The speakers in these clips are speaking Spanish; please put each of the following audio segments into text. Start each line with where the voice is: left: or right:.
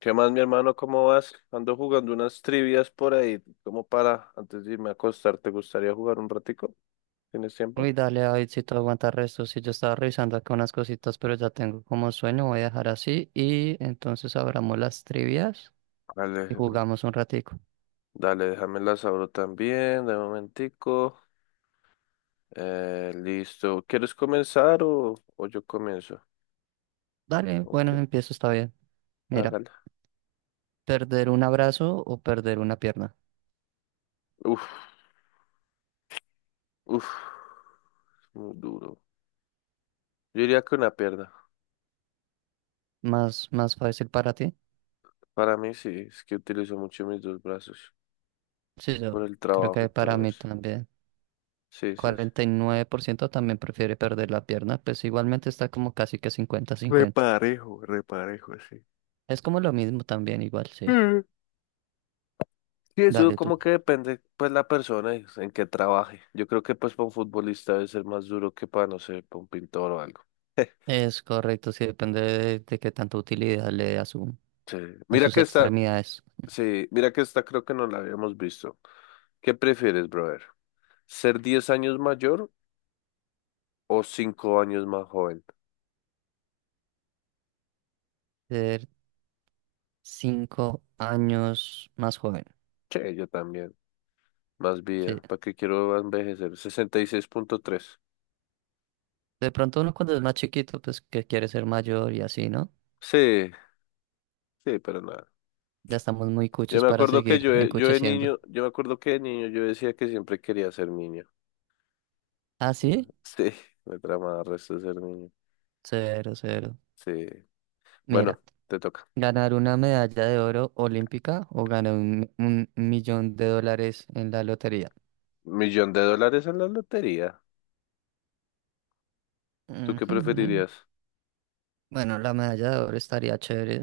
left: ¿Qué más, mi hermano? ¿Cómo vas? Ando jugando unas trivias por ahí. ¿Cómo para? Antes de irme a acostar, ¿te gustaría jugar un ratico? ¿Tienes tiempo?
right: Uy, dale, David, si tú aguantas resto, si yo estaba revisando acá unas cositas, pero ya tengo como sueño, voy a dejar así y entonces abramos las trivias y
left: Dale,
right: jugamos un ratico.
left: dale, déjame las abro también, de momentico. Listo. ¿Quieres comenzar o yo comienzo?
right: Dale, bueno,
left: Ok,
right: empiezo, está bien. Mira,
left: hágala.
right: perder un abrazo o perder una pierna.
left: Uf, uf, muy duro. Yo diría que una pierna.
right: Más, más fácil para ti.
left: Para mí sí, es que utilizo mucho mis dos brazos
right: Sí,
left: por
right: yo
left: el
right: creo
left: trabajo y
right: que para
left: todo
right: mí
left: eso.
right: también.
left: Sí, sí, sí.
right: 49% también prefiere perder la pierna, pues igualmente está como casi que 50-50.
left: Reparejo, reparejo, sí.
right: Es como lo mismo también, igual, sí.
left: Sí, eso
right: Dale tú.
left: como que depende, pues, la persona y en que trabaje. Yo creo que, pues, para un futbolista debe ser más duro que para, no sé, para un pintor o algo.
right: Es correcto, sí depende de qué tanta utilidad le dé a su,
left: Sí.
right: a
left: Mira
right: sus
left: que esta,
right: extremidades.
left: sí, mira que esta creo que no la habíamos visto. ¿Qué prefieres, brother? ¿Ser 10 años mayor o 5 años más joven?
right: Ser 5 años más joven.
left: Che, yo también. Más
right: Sí.
left: vida. ¿Para qué quiero envejecer? 66,3.
right: De pronto uno cuando es más chiquito, pues que quiere ser mayor y así, ¿no?
left: Sí, sí, pero nada.
right: Ya estamos muy
left: Yo
right: cuchos
left: me
right: para
left: acuerdo que
right: seguir
left: yo de
right: encucheciendo.
left: niño, yo me acuerdo que de niño yo decía que siempre quería ser niño.
right: ¿Ah,
left: Mm,
right: sí?
left: sí, me trama el resto de ser niño.
right: Cero, cero.
left: Sí.
right: Mira,
left: Bueno, te toca.
right: ganar una medalla de oro olímpica o ganar un millón de dólares en la lotería.
left: Millón de dólares en la lotería. ¿Tú qué
right: Ujú.
left: preferirías?
right: Bueno, la medalla de oro estaría chévere.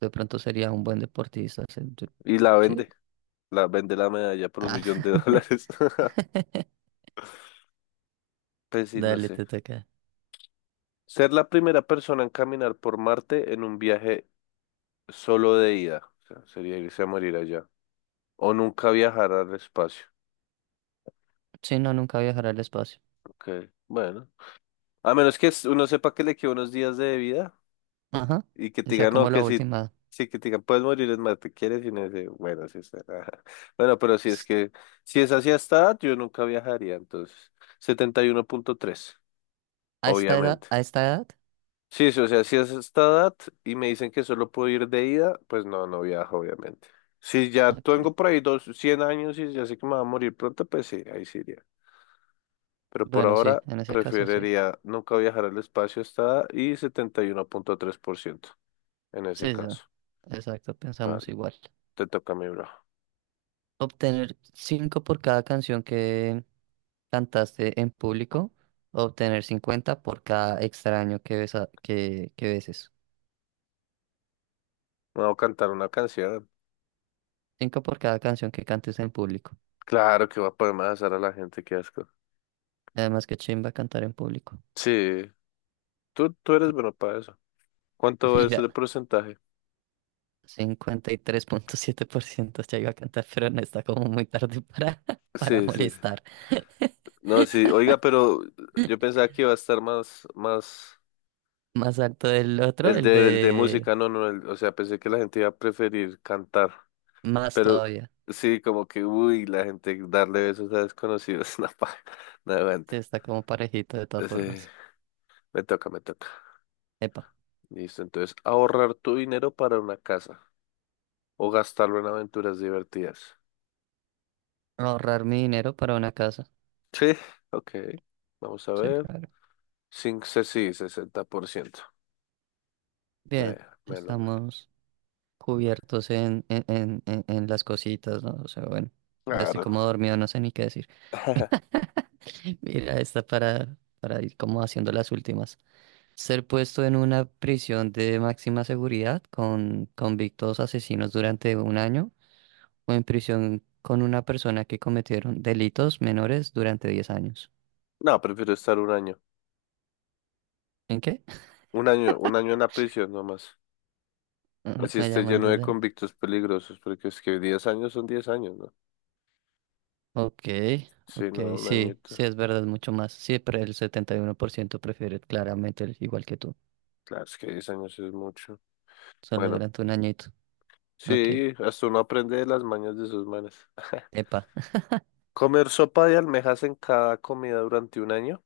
right: De pronto sería un buen deportista.
left: Y la
right: Sí.
left: vende. La vende la medalla por un
right: Ah,
left: millón de dólares. Pues sí, no
right: dale,
left: sé.
right: te toca.
left: Ser la primera persona en caminar por Marte en un viaje solo de ida. O sea, sería irse a morir allá. O nunca viajar al espacio.
right: Sí, no, nunca viajaré al espacio.
left: Ok, bueno. A menos que uno sepa que le quedan unos días de vida.
right: Ajá.
left: Y que te
right: Esa
left: diga, no,
right: como la
left: que si,
right: última.
left: sí, que te diga, puedes morir, es más, te quieres y no sé, bueno, sí está. Ajá. Bueno, pero
right: S-
left: si es así hasta edad, yo nunca viajaría, entonces, 71,3,
right: ¿A esta edad?
left: obviamente.
right: ¿A esta edad?
left: Sí, sí, o sea, si es esta edad y me dicen que solo puedo ir de ida, pues no, no viajo, obviamente. Si ya
right: Ok.
left: tengo por ahí 100 años y ya sé que me va a morir pronto, pues sí, ahí sí iría. Pero por
right: Bueno, sí,
left: ahora
right: en ese caso sí.
left: preferiría nunca viajar al espacio hasta edad y 1,3% en ese
right: Sí, sí.
left: caso.
right: Exacto, pensamos
left: Vale,
right: igual.
left: te toca a mí, bro.
right: Obtener cinco por cada canción que cantaste en público. Obtener 50 por cada extraño que beses.
left: Me voy a cantar una canción.
right: Cinco por cada canción que cantes en público.
left: Claro que va a poder hacer a la gente, qué asco.
right: Además, que chimba cantar en público.
left: Sí, tú eres bueno para eso. ¿Cuánto es
right: Mira.
left: el porcentaje?
right: 53.7% ya iba a cantar, pero no está como muy tarde para, para
left: Sí, sí, sí.
right: molestar.
left: No, sí, oiga, pero yo pensaba que iba a estar más, más
right: Más alto del otro,
left: el
right: el
left: de, el de
right: de
left: música, no, no, o sea, pensé que la gente iba a preferir cantar,
right: más
left: pero
right: todavía.
left: sí, como que, uy, la gente darle besos a desconocidos, no, pa, no aguanta.
right: Sí, está como parejito de todas
left: Sí,
right: formas.
left: me toca, me toca.
right: Epa,
left: Listo, entonces, ahorrar tu dinero para una casa o gastarlo en aventuras divertidas.
right: ahorrar mi dinero para una casa.
left: Sí, ok. Vamos a
right: Sí,
left: ver.
right: claro.
left: Sin se- sí, 60%. Me,
right: Bien,
left: melo, melo.
right: estamos cubiertos en las cositas, ¿no? O sea, bueno, ya estoy
left: Claro.
right: como dormido, no sé ni qué decir. Mira, esta para ir como haciendo las últimas. Ser puesto en una prisión de máxima seguridad con convictos asesinos durante un año o en prisión con una persona que cometieron delitos menores durante 10 años.
left: No, prefiero estar un año.
right: ¿En qué?
left: Un año, un año en la prisión nomás. Así
right: Me
left: esté
right: llaman
left: lleno de
right: desde la...
left: convictos peligrosos, porque es que 10 años son 10 años, ¿no?
right: Ok,
left: Sí,
right: ok,
left: no, un
right: sí,
left: añito.
right: sí, es verdad, mucho más. Sí, pero el 71% prefiere claramente el igual que tú,
left: Claro, es que 10 años es mucho.
right: solo
left: Bueno,
right: durante un añito. Ok,
left: sí, hasta uno aprende de las mañas de sus manes.
right: epa.
left: ¿Comer sopa de almejas en cada comida durante un año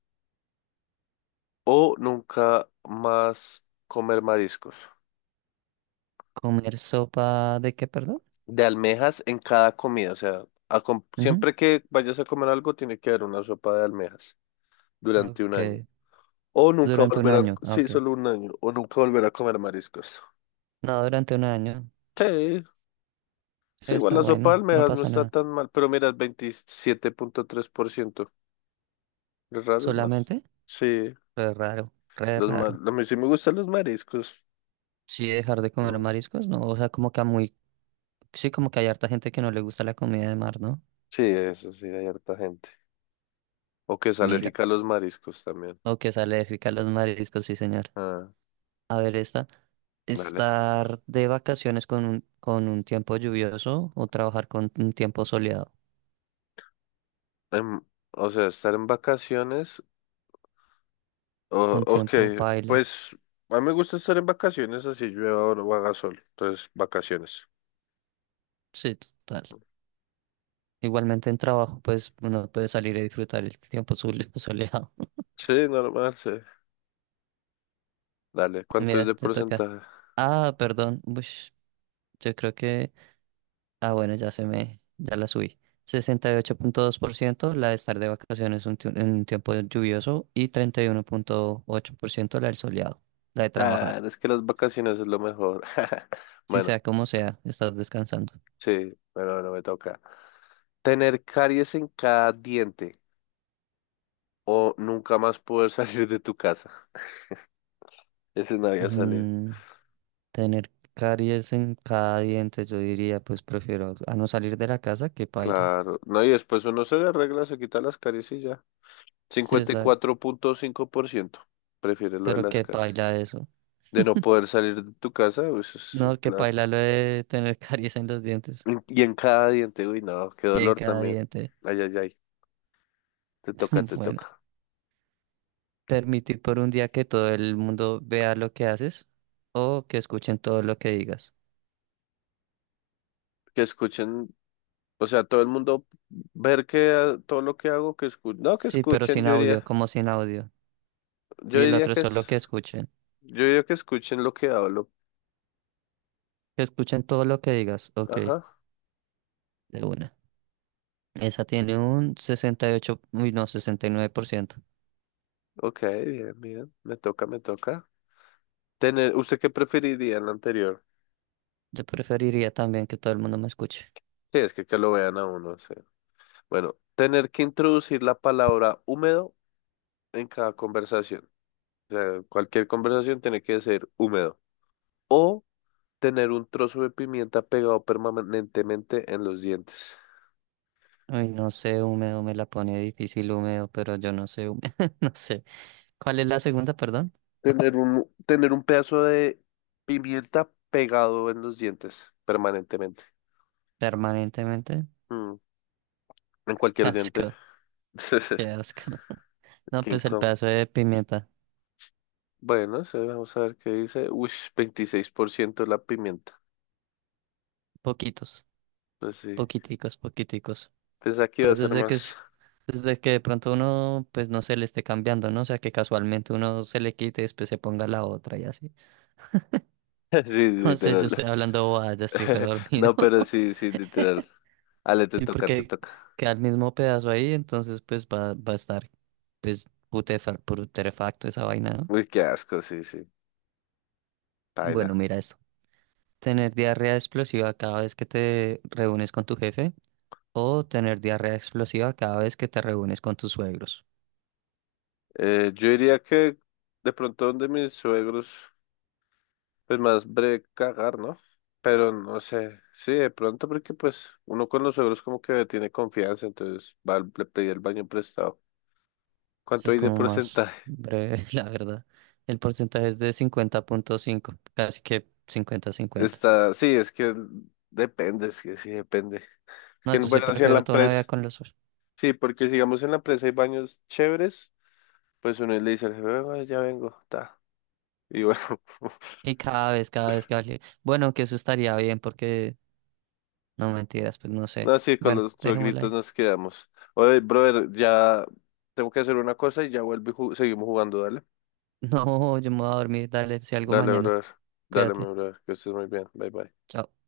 left: o nunca más comer mariscos?
right: ¿Comer sopa de qué, perdón?
left: De almejas en cada comida. O sea,
right: Ujú,
left: siempre que vayas a comer algo, tiene que haber una sopa de almejas durante un
right: ok,
left: año. O nunca
right: durante un
left: volver a,
right: año, ah,
left: sí,
right: ok.
left: solo un año, o nunca volver a comer mariscos.
right: No, durante un año.
left: Sí, sí, igual
right: Está
left: la sopa de
right: bueno, no
left: almejas no
right: pasa
left: está
right: nada.
left: tan mal, pero mira, el 27,3%. Es raro, ¿no?
right: Solamente,
left: Sí,
right: re raro, re raro.
left: a mí sí me gustan los mariscos.
right: Sí, dejar de comer
left: Mm,
right: mariscos, no. O sea, como que a muy. Sí, como que hay harta gente que no le gusta la comida de mar, ¿no?
left: sí, eso sí, hay harta gente. O que es
right: Mira.
left: alérgica a los mariscos también.
right: O que es alérgica a los mariscos, sí, señor.
left: Ah,
right: A ver, esta.
left: dale.
right: Estar de vacaciones con un tiempo lluvioso o trabajar con un tiempo soleado.
left: Em, o sea, estar en vacaciones. Oh,
right: Con
left: ok,
right: tiempo paila.
left: pues a mí me gusta estar en vacaciones, así llueva o no haga sol. Entonces, vacaciones.
right: Sí, total. Igualmente en trabajo, pues uno puede salir a disfrutar el tiempo soleado.
left: Sí, normal, sí. Dale, ¿cuánto es
right: Mira,
left: de
right: te toca.
left: porcentaje?
right: Ah, perdón. Ush, yo creo que. Ah, bueno, ya la subí. 68.2% la de estar de vacaciones un en un tiempo lluvioso y 31.8% la del soleado, la de trabajar.
left: Claro, es que las vacaciones es lo mejor.
right: Si sea
left: Bueno,
right: como sea, estás descansando.
left: sí, bueno, bueno, me toca. Tener caries en cada diente o nunca más poder salir de tu casa. Ese no había salido.
right: Mm, tener caries en cada diente, yo diría, pues prefiero a no salir de la casa que paila.
left: Claro, no, y después uno se le arregla, se quita las caries y ya.
right: Sí,
left: cincuenta y cuatro punto cinco por ciento prefiere lo de
right: pero
left: las
right: que
left: caries.
right: paila eso.
left: De no poder salir de tu casa, pues eso es
right: No, que
left: claro.
right: paila lo de tener caries en los dientes.
left: Y en cada diente, uy, no, qué
right: Sí, en
left: dolor
right: cada
left: también.
right: diente.
left: Ay, ay, ay, te toca, te
right: Bueno.
left: toca.
right: Permitir por un día que todo el mundo vea lo que haces o que escuchen todo lo que digas.
left: Que escuchen, o sea, todo el mundo ver que ah, todo lo que hago, que escuchen, no, que
right: Sí, pero
left: escuchen,
right: sin
left: yo
right: audio,
left: diría,
right: como sin audio.
left: yo
right: Y el
left: diría
right: otro es
left: que es,
right: solo que escuchen.
left: yo diría que escuchen lo que hablo.
right: Que escuchen todo lo que digas. Ok,
left: Ajá,
right: de una. Esa tiene un 68, uy no, 69%.
left: ok, bien, bien, me toca, me toca. ¿Usted qué preferiría en la anterior?
right: Yo preferiría también que todo el mundo me escuche.
left: Sí, es que lo vean a uno, sí. Bueno, tener que introducir la palabra húmedo en cada conversación. O sea, cualquier conversación tiene que ser húmedo. O tener un trozo de pimienta pegado permanentemente en los dientes.
right: Uy, no sé, húmedo me la pone difícil, húmedo, pero yo no sé, húmedo, no sé. ¿Cuál es la segunda, perdón?
left: Tener un pedazo de pimienta pegado en los dientes permanentemente.
right: Permanentemente.
left: Mm, en
right: Qué
left: cualquier diente.
right: asco, qué asco. No,
left: Qué
right: pues el
left: incómodo.
right: pedazo de pimienta.
left: Bueno, sí, vamos a ver qué dice. Uy, 26% la pimienta.
right: Poquitos.
left: Pues sí.
right: Poquiticos, poquiticos.
left: Pensé que va
right: Pues
left: a ser más.
right: desde que de pronto uno, pues no se le esté cambiando, ¿no? O sea, que casualmente uno se le quite y después se ponga la otra y así.
left: Sí,
right: No sé, yo estoy
left: literal.
right: hablando bobadas, ya estoy redormido.
left: No, pero sí, sí, literal. Ale, te
right: Sí,
left: toca, te
right: porque
left: toca.
right: queda el mismo pedazo ahí, entonces pues va, a estar, pues, putrefacto esa vaina, ¿no?
left: Uy, qué asco, sí, sí. Paila.
right: Bueno, mira esto. Tener diarrea explosiva cada vez que te reúnes con tu jefe o tener diarrea explosiva cada vez que te reúnes con tus suegros.
left: Yo diría que de pronto donde mis suegros, pues más breve cagar, ¿no? Pero no sé, sí, de pronto porque pues uno con los suegros como que tiene confianza, entonces va, le pedí el baño prestado.
right: Sí,
left: ¿Cuánto
right: es
left: hay de
right: como más
left: porcentaje?
right: breve, la verdad. El porcentaje es de 50.5, casi que cincuenta cincuenta.
left: Sí, es que depende, es que sí depende.
right: No,
left: Que
right: yo sí
left: bueno, si en la
right: prefiero toda una
left: empresa,
right: vida con los ojos.
left: sí, porque sigamos en la empresa hay baños chéveres, pues uno le dice al jefe, "Ay, ya vengo, ta. Y bueno.
right: Y cada vez que vale. Bueno, que eso estaría bien porque, no mentiras, pues no sé.
left: No, sí, con
right: Bueno,
left: los
right: dejémosla
left: gritos
right: ahí.
left: nos quedamos. Oye, brother, ya tengo que hacer una cosa y ya vuelvo y seguimos jugando, dale.
right: No, yo me voy a dormir. Dale, si algo
left: Dale,
right: mañana.
left: brother. Dale, mi
right: Cuídate.
left: brother, que estés muy bien. Bye, bye.
right: Chao.